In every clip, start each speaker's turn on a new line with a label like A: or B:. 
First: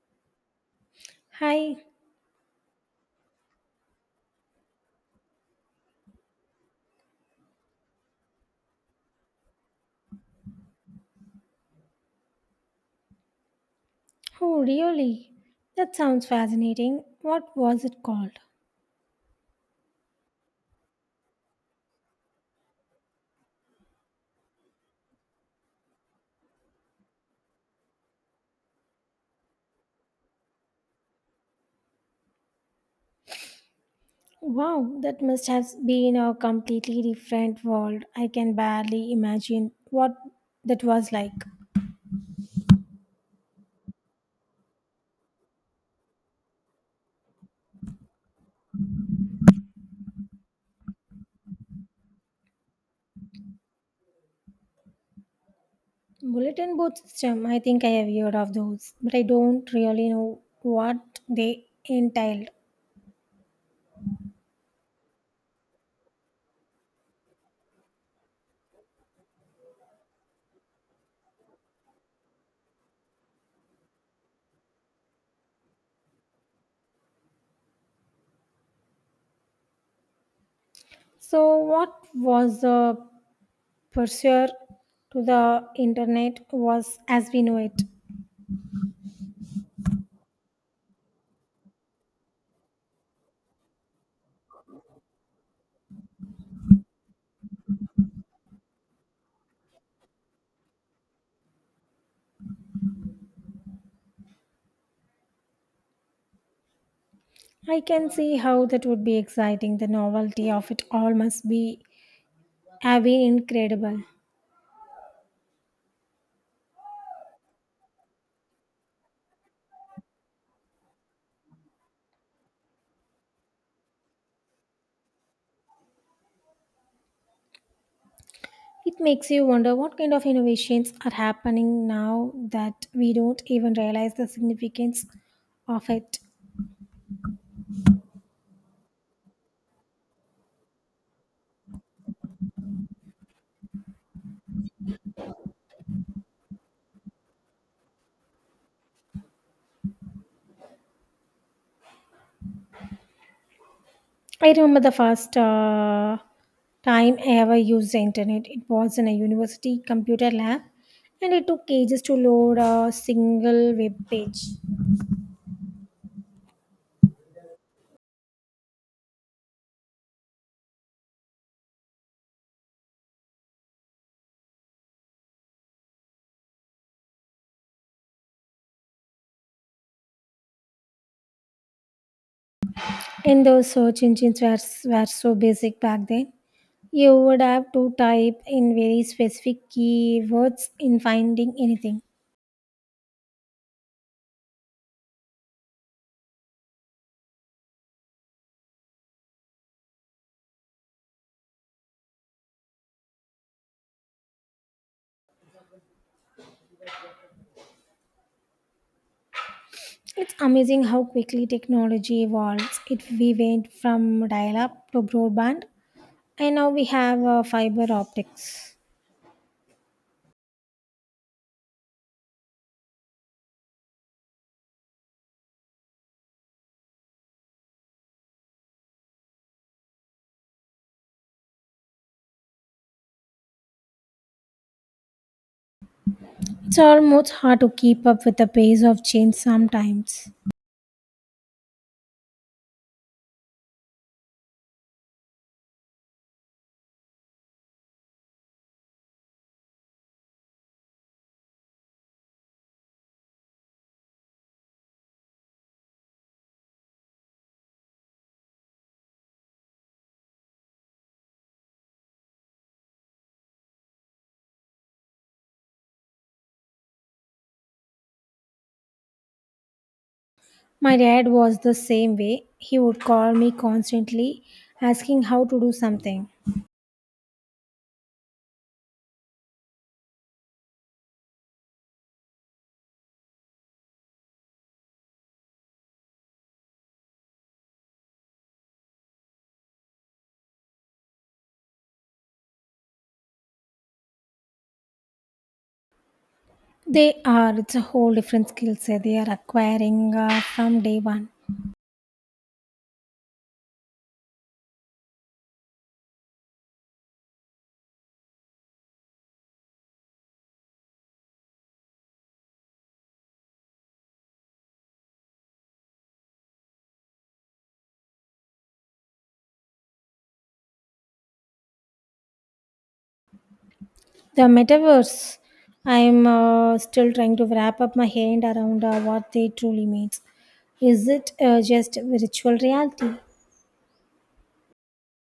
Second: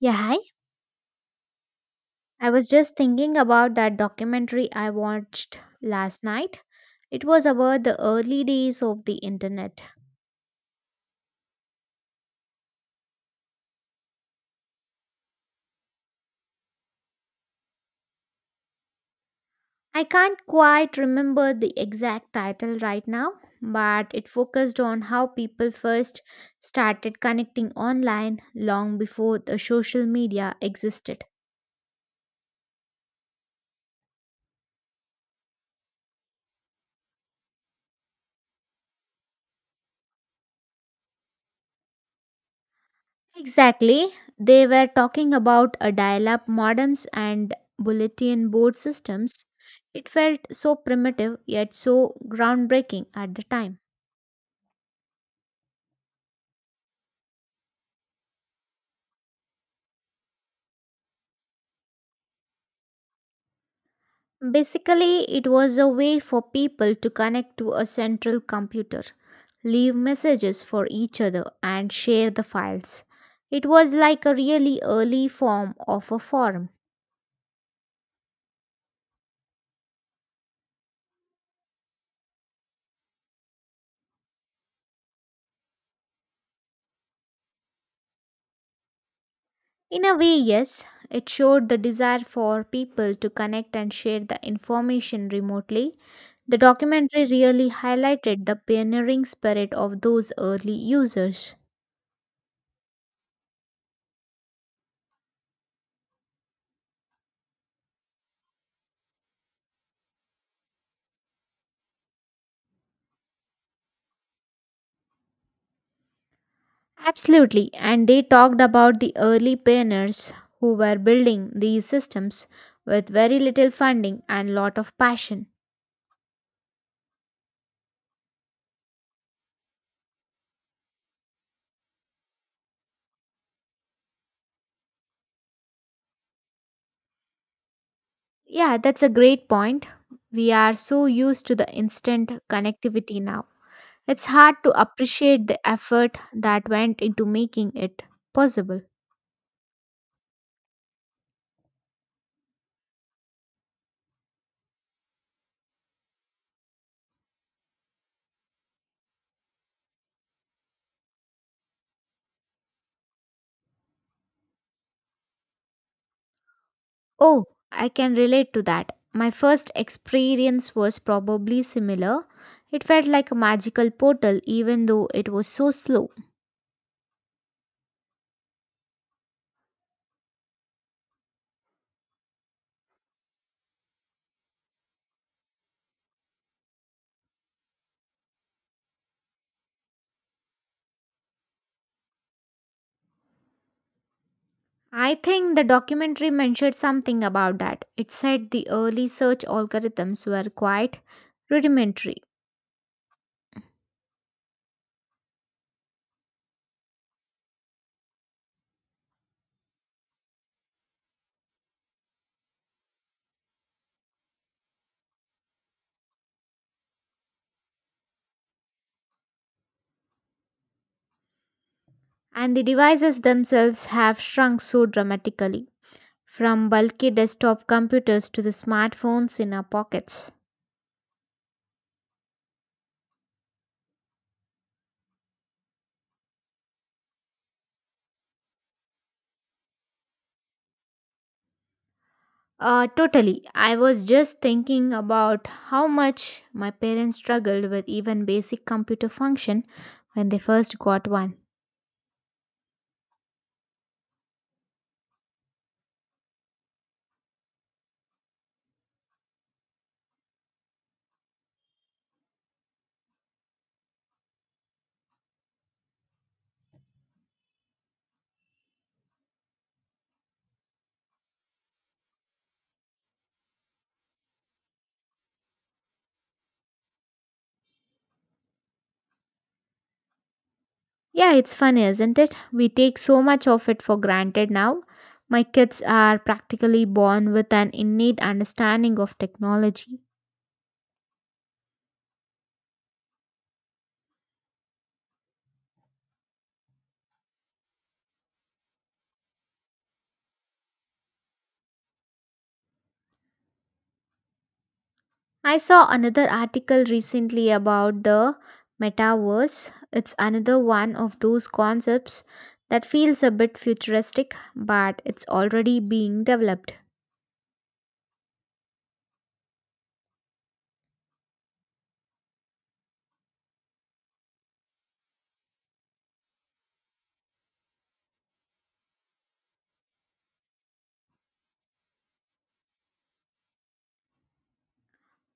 A: Yeah, hi.
B: Hi.
A: I was just thinking about that documentary I watched last night. It was about the early days of the internet.
B: Oh, really? That sounds fascinating. What was it called?
A: I can't quite remember the exact title right now, but it focused on how people first started connecting online long before the social media existed.
B: Wow, that must have been a completely different world. I can barely imagine what that was like.
A: Exactly. They were talking about a dial up modems and bulletin board systems. It felt so primitive yet so groundbreaking at the time.
B: Bulletin board system, I think I have heard of those, but I don't really know what they entailed.
A: Basically, it was a way for people to connect to a central computer, leave messages for each other, and share the files. It was like a really early form of a forum.
B: So, what was the pursuer to the internet was as we know it?
A: In a way, yes, it showed the desire for people to connect and share the information remotely. The documentary really highlighted the pioneering spirit of those early users.
B: I can see how that would be exciting. The novelty of it all must be have been incredible.
A: Absolutely, and they talked about the early pioneers who were building these systems with very little funding and lot of passion.
B: It makes you wonder what kind of innovations are happening now that we don't even realize the significance of it.
A: Yeah, that's a great point. We are so used to the instant connectivity now. It's hard to appreciate the effort that went into making it possible.
B: I remember the first time I ever used the internet. It was in a university computer lab, and it took ages to load a single web page.
A: Oh, I can relate to that. My first experience was probably similar. It felt like a magical portal, even though it was so slow.
B: And those search engines were so basic back then. You would have to type in very specific keywords in finding anything.
A: I think the documentary mentioned something about that. It said the early search algorithms were quite rudimentary,
B: It's amazing how quickly technology evolves. It we went from dial-up to broadband, and now we have fiber optics.
A: and the devices themselves have shrunk so dramatically from bulky desktop computers to the smartphones in our pockets.
B: It's almost hard to keep up with the pace of change sometimes.
A: Totally. I was just thinking about how much my parents struggled with even basic computer function when they first got one.
B: My dad was the same way. He would call me constantly, asking how to do something.
A: Yeah, it's funny, isn't it? We take so much of it for granted now. My kids are practically born with an innate understanding of technology.
B: They are. It's a whole different skill set they are acquiring from day one.
A: I saw another article recently about the metaverse. It's another one of those concepts that feels a bit futuristic, but it's already being developed.
B: The metaverse. I'm still trying to wrap up my hand around what they truly means. Is it just virtual reality?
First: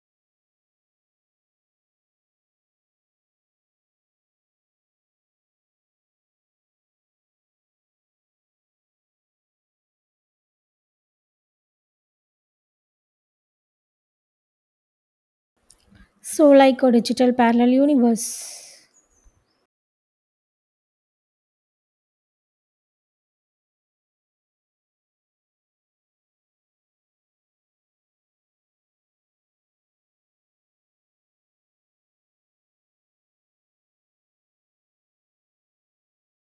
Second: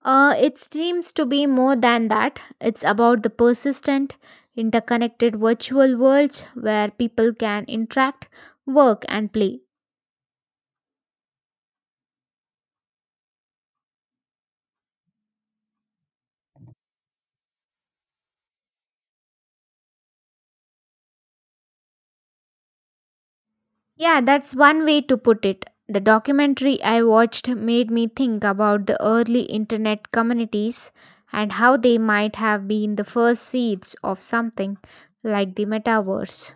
A: It seems to be more than that. It's about the persistent, interconnected virtual worlds where people can interact, work, and play.
B: So, like a digital parallel universe.
A: Yeah, that's one way to put it. The documentary I watched made me think about the early internet communities and how they might have been the first seeds of something like the metaverse.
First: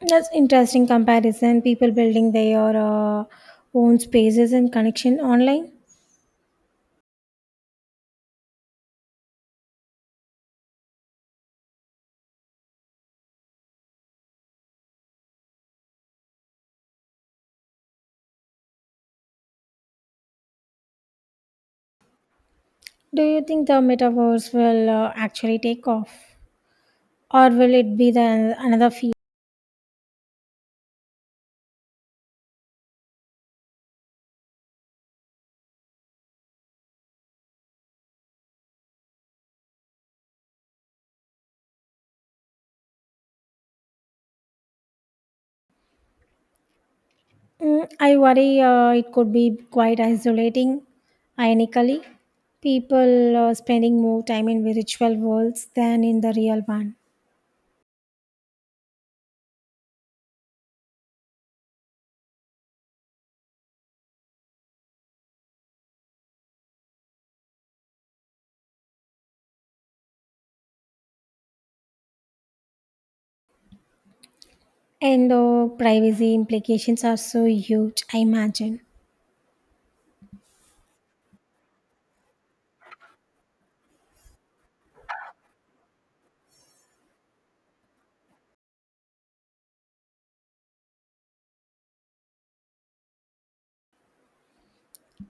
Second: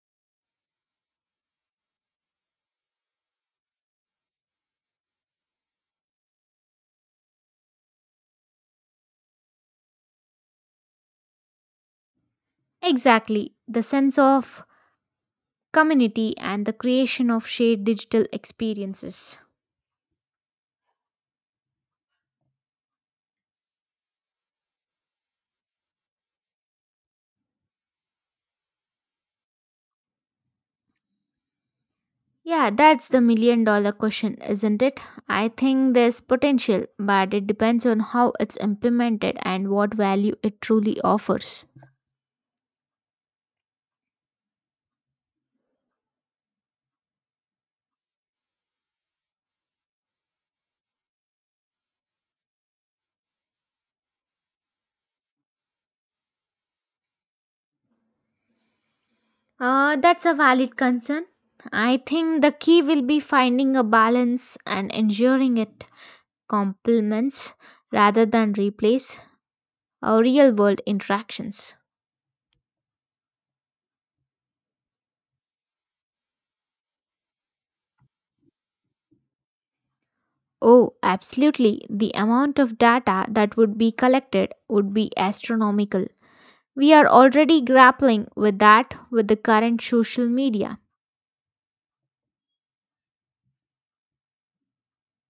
B: That's interesting comparison. People building their own spaces and connection online.
A: Exactly, the sense of community and the creation of shared digital experiences.
B: Do you think the metaverse will actually take off, or will it be the another field?
A: Yeah, that's the million dollar question, isn't it? I think there's potential, but it depends on how it's implemented and what value it truly offers.
B: Mm, I worry it could be quite isolating. Ironically, people spending more time in virtual worlds than in the real one.
A: That's a valid concern. I think the key will be finding a balance and ensuring it complements rather than replace our real world interactions.
B: And the privacy implications are so huge, I imagine.
A: Oh, absolutely. The amount of data that would be collected would be astronomical. We are already grappling with that with the current social media.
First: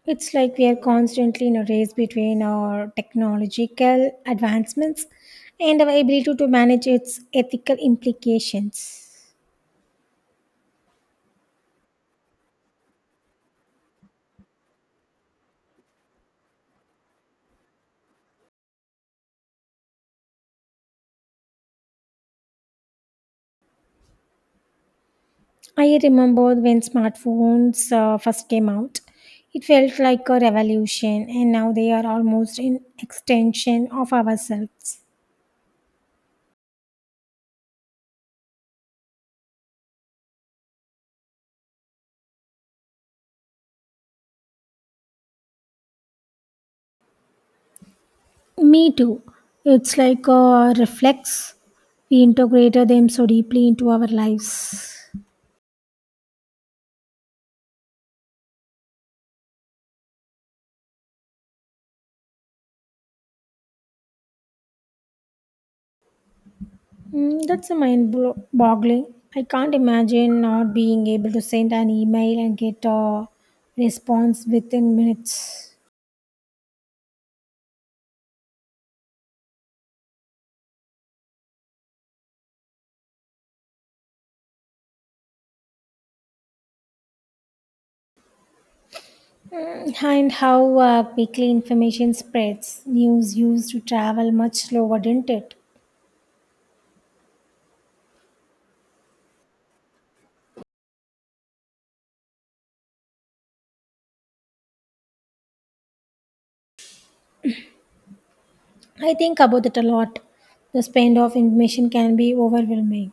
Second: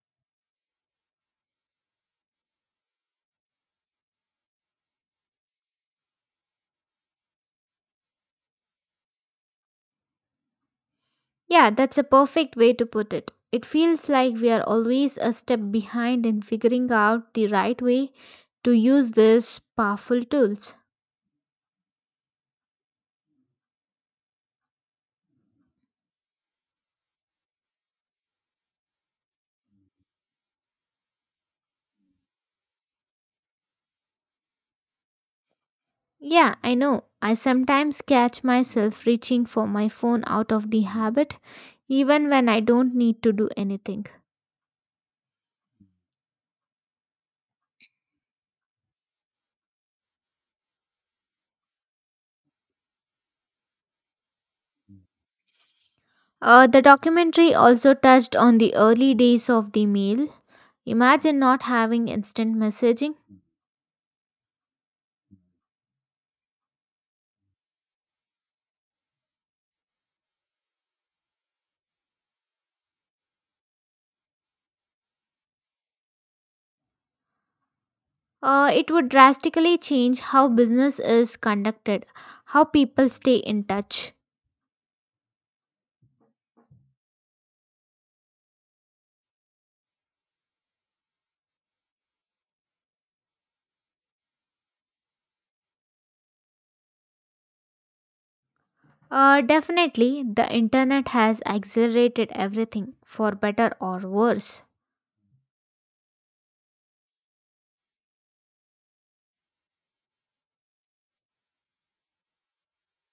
B: It's like we are constantly in a race between our technological advancements and our ability to manage its ethical implications.
A: Yeah, that's a perfect way to put it. It feels like we are always a step behind in figuring out the right way to use these powerful tools.
B: I remember when smartphones first came out, it felt like a revolution, and now they are almost an extension of ourselves.
A: Yeah, I know. I sometimes catch myself reaching for my phone out of the habit, even when I don't need to do anything.
B: Me too. It's like a reflex. We integrated them so deeply into our lives.
A: The documentary also touched on the early days of the mail. Imagine not having instant messaging.
B: Mm, that's a boggling. I can't imagine not being able to send an email and get a response within minutes.
A: It would drastically change how business is conducted, how people stay in touch.
B: Mm, and how quickly information spreads. News used to travel much slower, didn't it?
A: Definitely, the internet has accelerated everything, for better or worse.
B: I think about it a lot. The spend of information can be overwhelming.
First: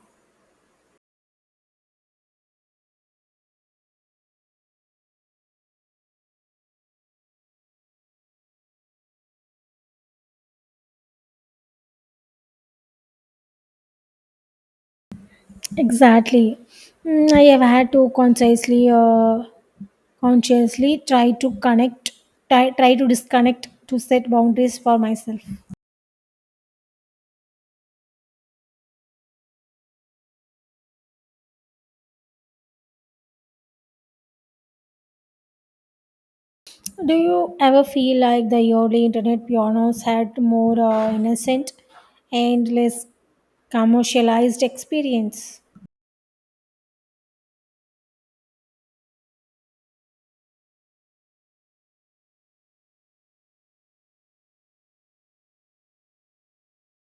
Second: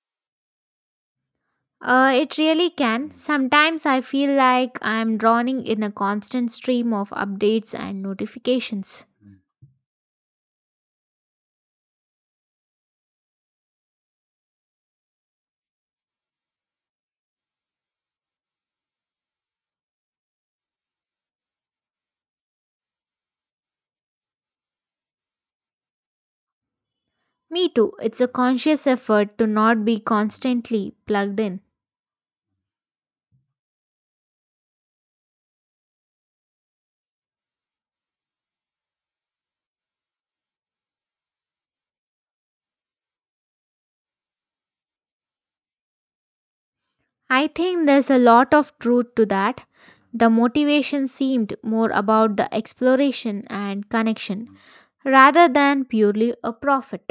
A: It really can. Sometimes I feel like I'm drowning in a constant stream of updates and notifications.
B: Exactly. Mm, I have had to consciously try to connect, try to disconnect to set boundaries for myself.
A: Me too, it's a conscious effort to not be constantly plugged in.
B: Do you ever feel like the early internet pianos had more innocent and less commercialized experience?
A: I think there's a lot of truth to that. The motivation seemed more about the exploration and connection rather than purely a profit.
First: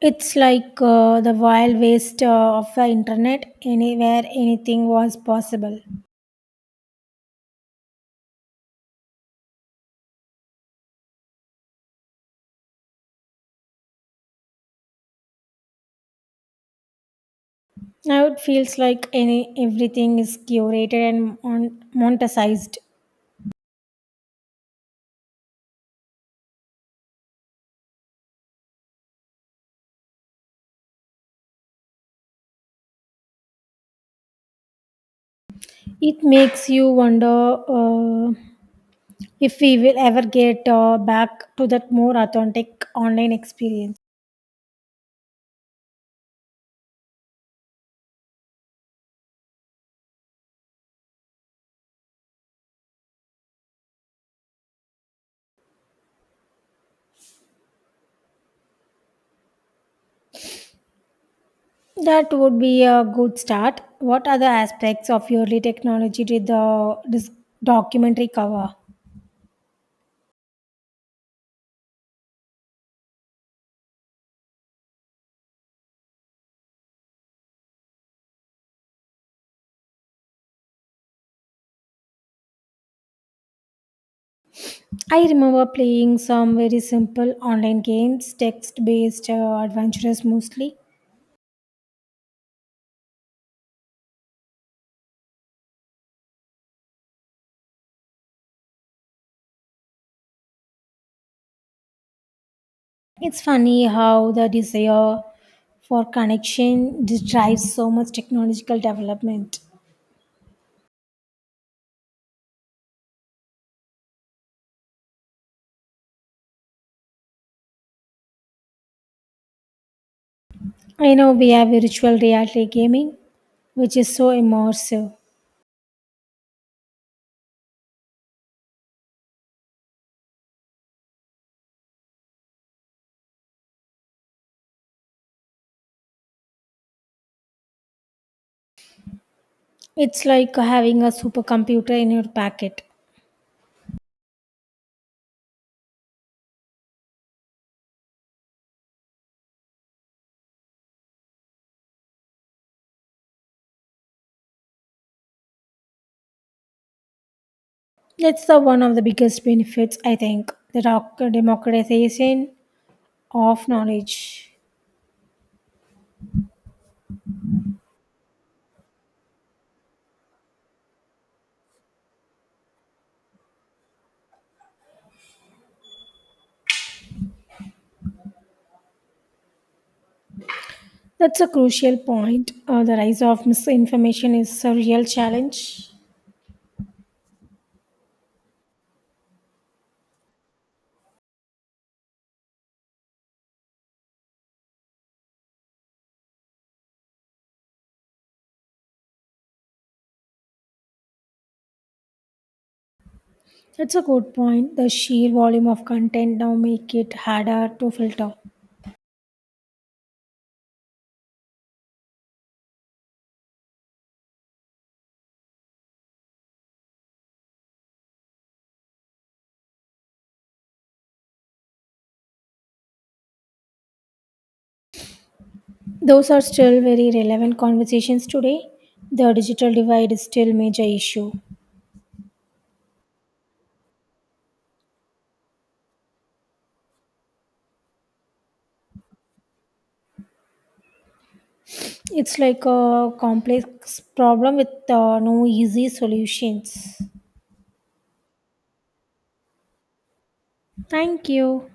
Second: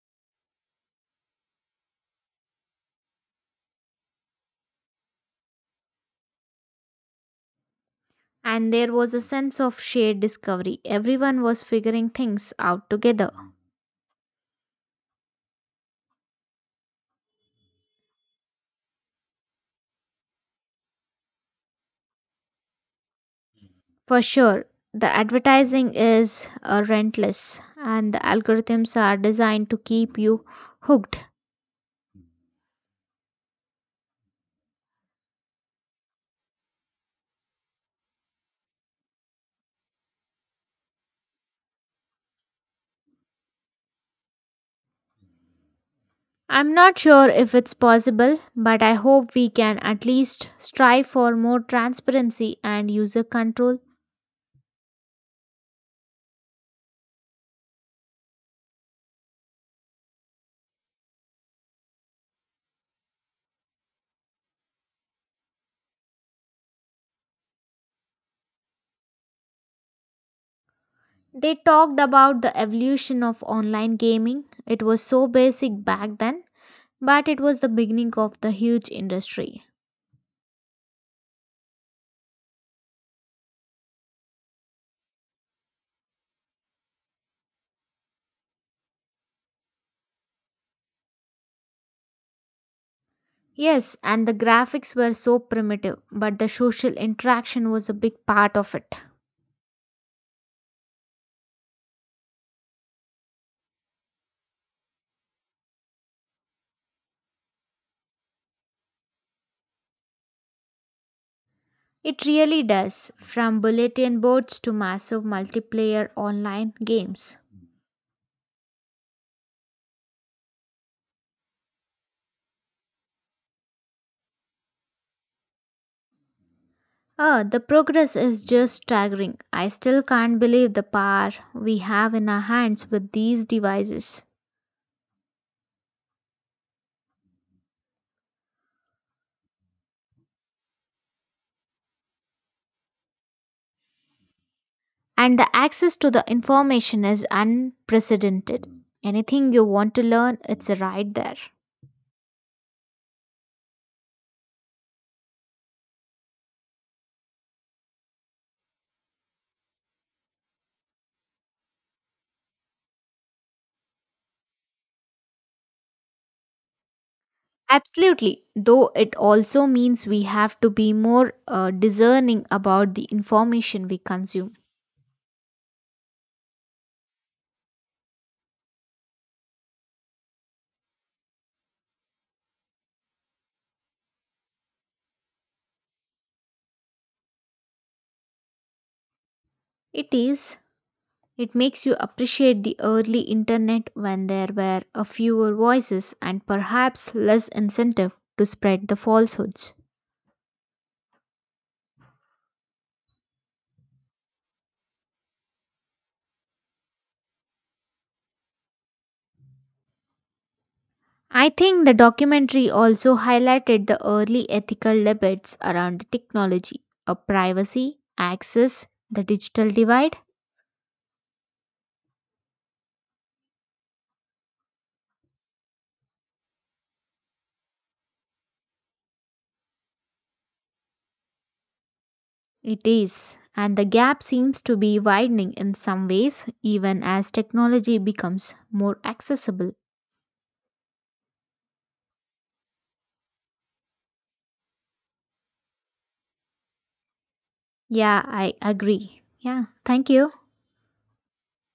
B: It's like the wild west of the internet, anywhere anything was possible.
A: And there was a sense of shared discovery. Everyone was figuring things out together.
B: Now it feels like any everything is curated and monetized.
A: For sure, the advertising is rentless, and the algorithms are designed to keep you hooked.
B: It makes you wonder if we will ever get back to that more authentic online experience.
A: I'm not sure if it's possible, but I hope we can at least strive for more transparency and user control.
B: That would be a good start. What other aspects of early technology did the this documentary cover?
A: They talked about the evolution of online gaming. It was so basic back then, but it was the beginning of the huge industry.
B: I remember playing some very simple online games, text based, adventurous mostly.
A: Yes, and the graphics were so primitive, but the social interaction was a big part of it.
B: It's funny how the desire for connection drives so much technological development.
A: It really does, from bulletin boards to massive multiplayer online games.
B: I know we have virtual reality gaming, which is so immersive.
A: Ah, the progress is just staggering. I still can't believe the power we have in our hands with these devices.
B: It's like having a supercomputer in your pocket.
A: And the access to the information is unprecedented. Anything you want to learn, it's right there.
B: That's the one of the biggest benefits, I think, the democratization of knowledge.
A: Absolutely, though it also means we have to be more discerning about the information we consume.
B: That's a crucial point. The rise of misinformation is a real challenge.
A: It is. It makes you appreciate the early internet when there were a fewer voices and perhaps less incentive to spread the falsehoods.
B: That's a good point. The sheer volume of content now make it harder to filter.
A: I think the documentary also highlighted the early ethical debates around the technology, of privacy, access, the digital divide.
B: Those are still very relevant conversations today. The digital divide is still major issue.
A: It is, and the gap seems to be widening in some ways even as technology becomes more accessible.
B: It's like a complex problem with no easy solutions.
A: Yeah, I agree. Yeah, thank you.
B: Thank you.